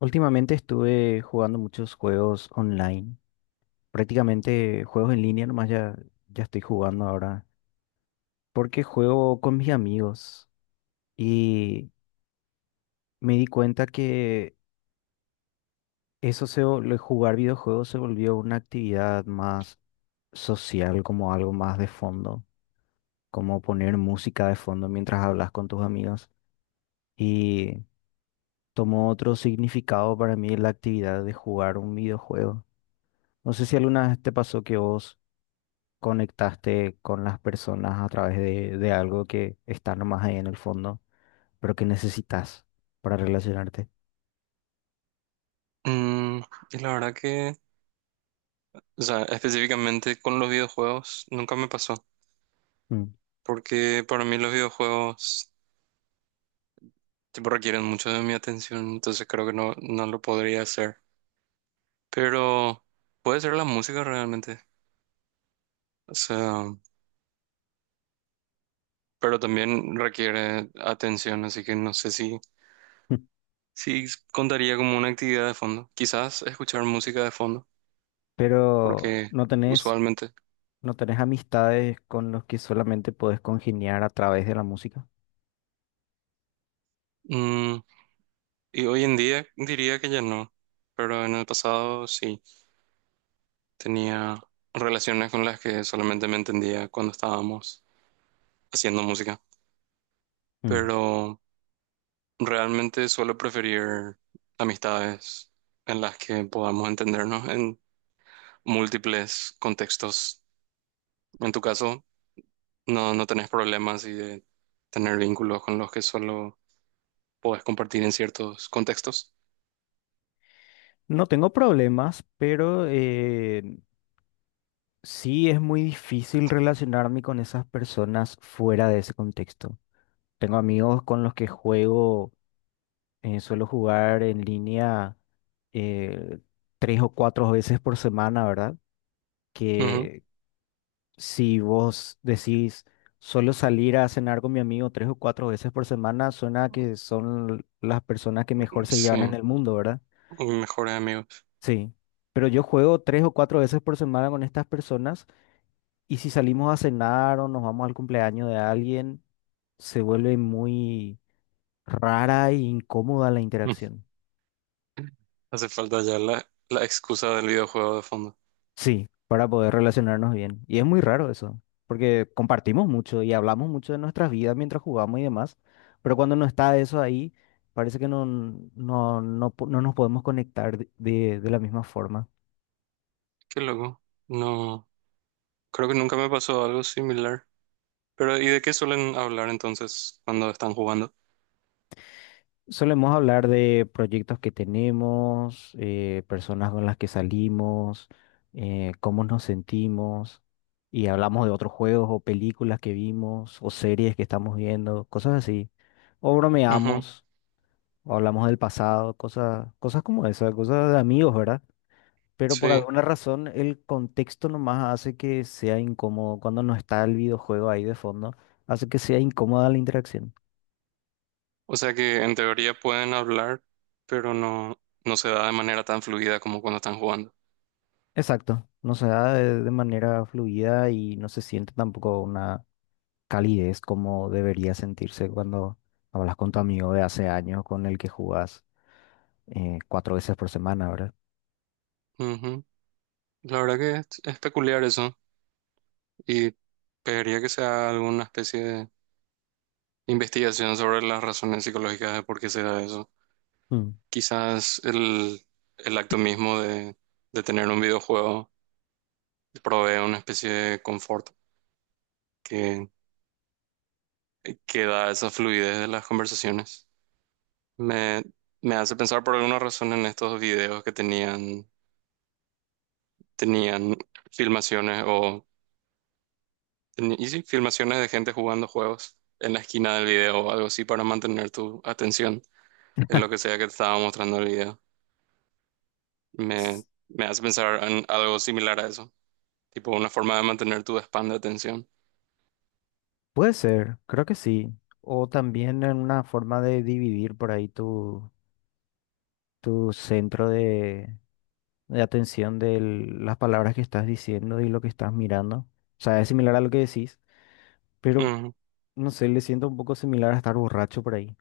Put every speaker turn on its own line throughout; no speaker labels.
Últimamente estuve jugando muchos juegos online, prácticamente juegos en línea nomás ya, ya estoy jugando ahora, porque juego con mis amigos y me di cuenta que lo de jugar videojuegos se volvió una actividad más social, como algo más de fondo, como poner música de fondo mientras hablas con tus amigos y tomó otro significado para mí la actividad de jugar un videojuego. No sé si alguna vez te pasó que vos conectaste con las personas a través de algo que está nomás ahí en el fondo, pero que necesitas para relacionarte.
Mm, y la verdad que, o sea, específicamente con los videojuegos, nunca me pasó,
Mm.
porque para mí los videojuegos, tipo, requieren mucho de mi atención, entonces creo que no, no lo podría hacer. Pero puede ser la música realmente, o sea, pero también requiere atención, así que no sé si, si contaría como una actividad de fondo. Quizás escuchar música de fondo,
Pero
porque
no tenés,
usualmente.
no tenés amistades con los que solamente podés congeniar a través de la música.
Mm, y hoy en día diría que ya no, pero en el pasado sí. Tenía relaciones con las que solamente me entendía cuando estábamos haciendo música,
Mm.
pero realmente suelo preferir amistades en las que podamos entendernos en múltiples contextos. En tu caso, no, no tenés problemas y de tener vínculos con los que solo podés compartir en ciertos contextos.
No tengo problemas, pero sí es muy difícil relacionarme con esas personas fuera de ese contexto. Tengo amigos con los que juego. Suelo jugar en línea, eh, tres o cuatro veces por semana, ¿verdad?
Ujú,
Que si vos decís, suelo salir a cenar con mi amigo tres o cuatro veces por semana, suena que son las personas que mejor se llevan en
sí,
el mundo, ¿verdad?
mis mejores amigos.
Sí. Pero yo juego tres o cuatro veces por semana con estas personas, y si salimos a cenar o nos vamos al cumpleaños de alguien, se vuelve muy rara e incómoda la
Mm.
interacción.
Hace falta ya la excusa del videojuego de fondo.
Sí, para poder relacionarnos bien. Y es muy raro eso, porque compartimos mucho y hablamos mucho de nuestras vidas mientras jugamos y demás, pero cuando no está eso ahí, parece que no nos podemos conectar de la misma forma.
Qué loco. No. Creo que nunca me pasó algo similar. Pero, ¿y de qué suelen hablar entonces cuando están jugando?
Solemos hablar de proyectos que tenemos, personas con las que salimos, cómo nos sentimos, y hablamos de otros juegos o películas que vimos o series que estamos viendo, cosas así. O
Ujú,
bromeamos. O hablamos del pasado, cosas, cosas como esas, cosas de amigos, ¿verdad? Pero por
sí.
alguna razón el contexto nomás hace que sea incómodo cuando no está el videojuego ahí de fondo, hace que sea incómoda la interacción.
O sea que en teoría pueden hablar, pero no, no se da de manera tan fluida como cuando están jugando.
Exacto, no se da de manera fluida y no se siente tampoco una calidez como debería sentirse cuando hablas con tu amigo de hace años con el que jugás, cuatro veces por semana, ¿verdad?
Ujú. La verdad que es peculiar eso. Y pediría que se haga alguna especie de investigación sobre las razones psicológicas de por qué se da eso.
Mm.
Quizás el acto mismo de tener un videojuego provee una especie de confort que da esa fluidez de las conversaciones. Me, me hace pensar por alguna razón en estos videos que tenían filmaciones o y sí, filmaciones de gente jugando juegos en la esquina del video o algo así para mantener tu atención en lo que sea que te estaba mostrando el video. Me hace pensar en algo similar a eso, tipo una forma de mantener tu span de atención.
Puede ser, creo que sí. O también en una forma de dividir por ahí tu, tu centro de atención, de las palabras que estás diciendo y lo que estás mirando. O sea, es similar a lo que decís, pero
Ujú.
no sé, le siento un poco similar a estar borracho por ahí.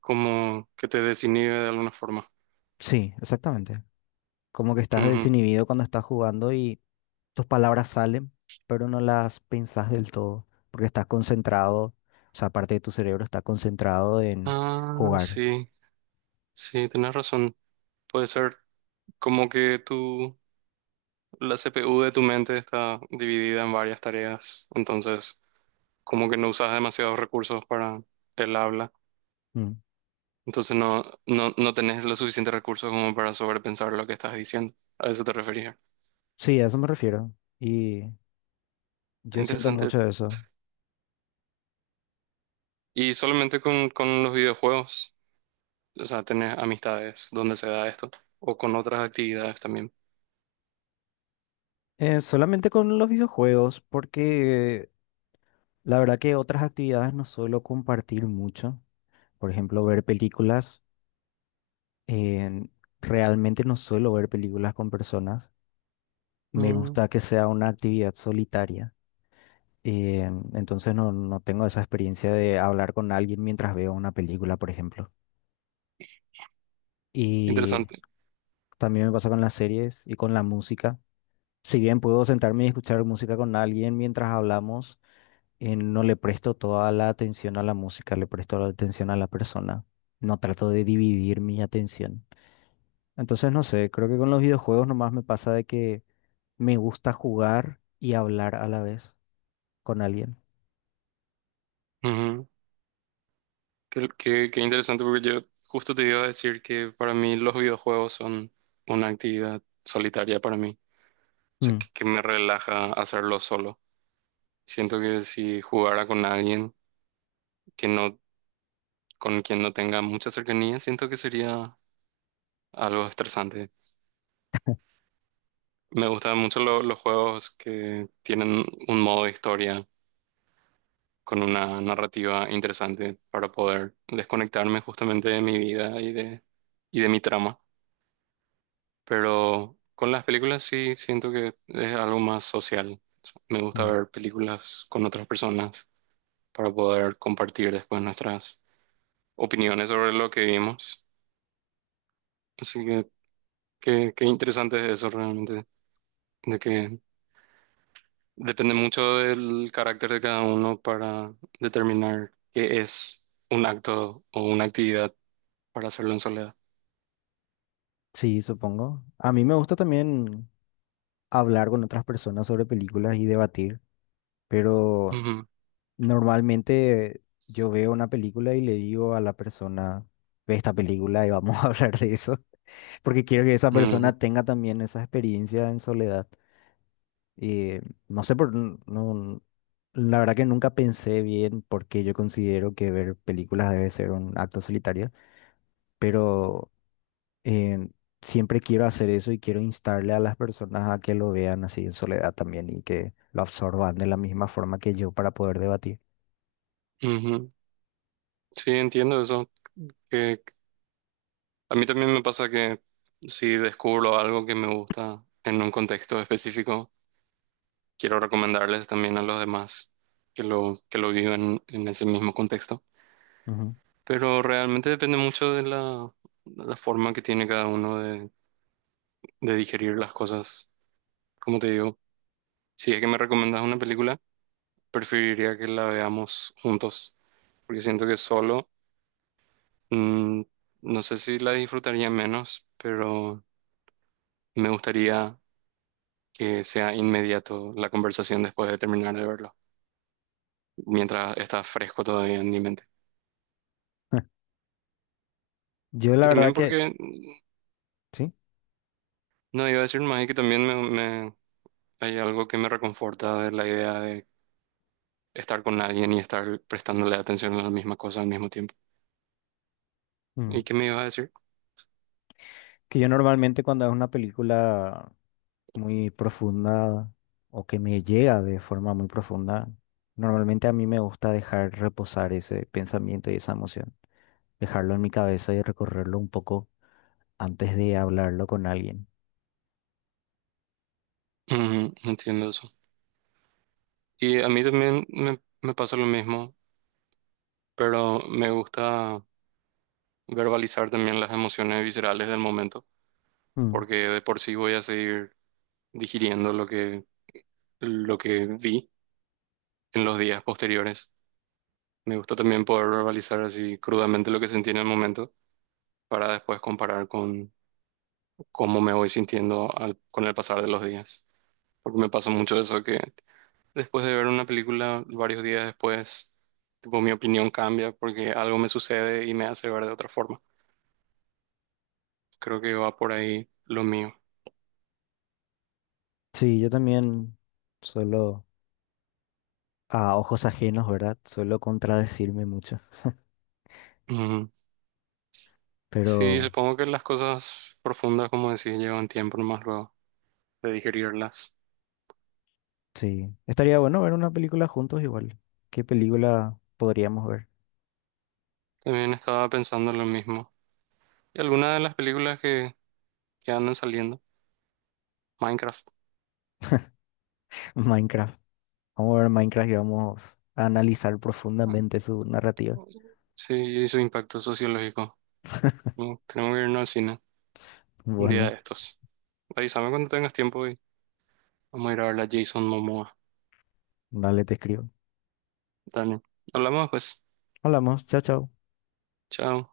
Como que te desinhibe de alguna forma.
Sí, exactamente. Como que estás
Ujú.
desinhibido cuando estás jugando y tus palabras salen, pero no las pensás del todo, porque estás concentrado, o sea, parte de tu cerebro está concentrado en
Ah,
jugar.
sí, sí, tenés razón. Puede ser. Como que la CPU de tu mente está dividida en varias tareas, entonces como que no usas demasiados recursos para el habla,
Mm.
entonces no, no, no tenés los suficientes recursos como para sobrepensar lo que estás diciendo. A eso te refería.
Sí, a eso me refiero. Y
Está
yo siento
interesante
mucho
eso.
eso.
Y solamente con los videojuegos, o sea, tenés amistades donde se da esto, o con otras actividades también.
Solamente con los videojuegos, porque la verdad que otras actividades no suelo compartir mucho. Por ejemplo, ver películas. Eh, realmente no suelo ver películas con personas. Me
Mm,
gusta que sea una actividad solitaria. Eh, entonces no tengo esa experiencia de hablar con alguien mientras veo una película, por ejemplo. Y
interesante.
también me pasa con las series y con la música. Si bien puedo sentarme y escuchar música con alguien mientras hablamos, no le presto toda la atención a la música, le presto la atención a la persona. No trato de dividir mi atención. Entonces, no sé, creo que con los videojuegos nomás me pasa de que me gusta jugar y hablar a la vez con alguien.
Qué interesante porque yo justo te iba a decir que para mí los videojuegos son una actividad solitaria para mí, o sea,
Mm,
que me relaja hacerlo solo. Siento que si jugara con alguien que no, con quien no tenga mucha cercanía, siento que sería algo estresante. Me gustan mucho los juegos que tienen un modo de historia con una narrativa interesante para poder desconectarme justamente de mi vida y de, mi trama. Pero con las películas sí siento que es algo más social. Me gusta
mm.
ver películas con otras personas para poder compartir después nuestras opiniones sobre lo que vimos. Así que qué interesante es eso realmente, de que depende mucho del carácter de cada uno para determinar qué es un acto o una actividad para hacerlo en soledad.
Sí, supongo. A mí me gusta también hablar con otras personas sobre películas y debatir, pero
Ujú,
normalmente yo veo una película y le digo a la persona, ve esta película y vamos a hablar de eso, porque quiero que esa
ujú,
persona tenga también esa experiencia en soledad. Eh, no sé por, n- no, la verdad que nunca pensé bien por qué yo considero que ver películas debe ser un acto solitario, pero eh, siempre quiero hacer eso y quiero instarle a las personas a que lo vean así en soledad también y que lo absorban de la misma forma que yo para poder debatir.
ujú. Sí, entiendo eso. A mí también me pasa que si descubro algo que me gusta en un contexto específico, quiero recomendarles también a los demás que lo vivan en ese mismo contexto.
Ujú.
Pero realmente depende mucho de la forma que tiene cada uno de digerir las cosas. Como te digo, si es que me recomendas una película, preferiría que la veamos juntos, porque siento que solo, mm, no sé si la disfrutaría menos, pero me gustaría que sea inmediato la conversación después de terminar de verlo, mientras está fresco todavía en mi mente.
Yo la
Y también
verdad que…
porque,
Sí.
no iba a decir más, es que también hay algo que me reconforta de la idea de estar con alguien y estar prestándole atención a la misma cosa al mismo tiempo.
Mm.
¿Y qué me iba a decir?
Que yo normalmente, cuando es una película muy profunda o que me llega de forma muy profunda, normalmente a mí me gusta dejar reposar ese pensamiento y esa emoción, dejarlo en mi cabeza y recorrerlo un poco antes de hablarlo con alguien.
Ujú, entiendo eso. Y a mí también me pasa lo mismo, pero me gusta verbalizar también las emociones viscerales del momento,
Mm.
porque de por sí voy a seguir digiriendo lo que, vi en los días posteriores. Me gusta también poder verbalizar así crudamente lo que sentí en el momento para después comparar con cómo me voy sintiendo con el pasar de los días. Porque me pasa mucho eso que después de ver una película varios días después, tipo mi opinión cambia porque algo me sucede y me hace ver de otra forma. Creo que va por ahí lo mío.
Sí, yo también suelo, a ojos ajenos, ¿verdad? Suelo contradecirme mucho,
Ujú. Sí,
pero
supongo que las cosas profundas, como decís, llevan tiempo más luego de digerirlas.
sí, estaría bueno ver una película juntos igual. ¿Qué película podríamos ver?
También estaba pensando lo mismo. Y algunas de las películas que andan saliendo. Minecraft.
Minecraft. Vamos a ver Minecraft y vamos a analizar
Ah,
profundamente su narrativa.
sí, y su impacto sociológico. Tenemos que irnos al cine un día
Bueno,
de estos. Avísame cuando tengas tiempo y vamos a ir a ver a Jason Momoa.
dale, te escribo.
Dale. Hablamos después.
Hablamos, chao, chao.
Chao.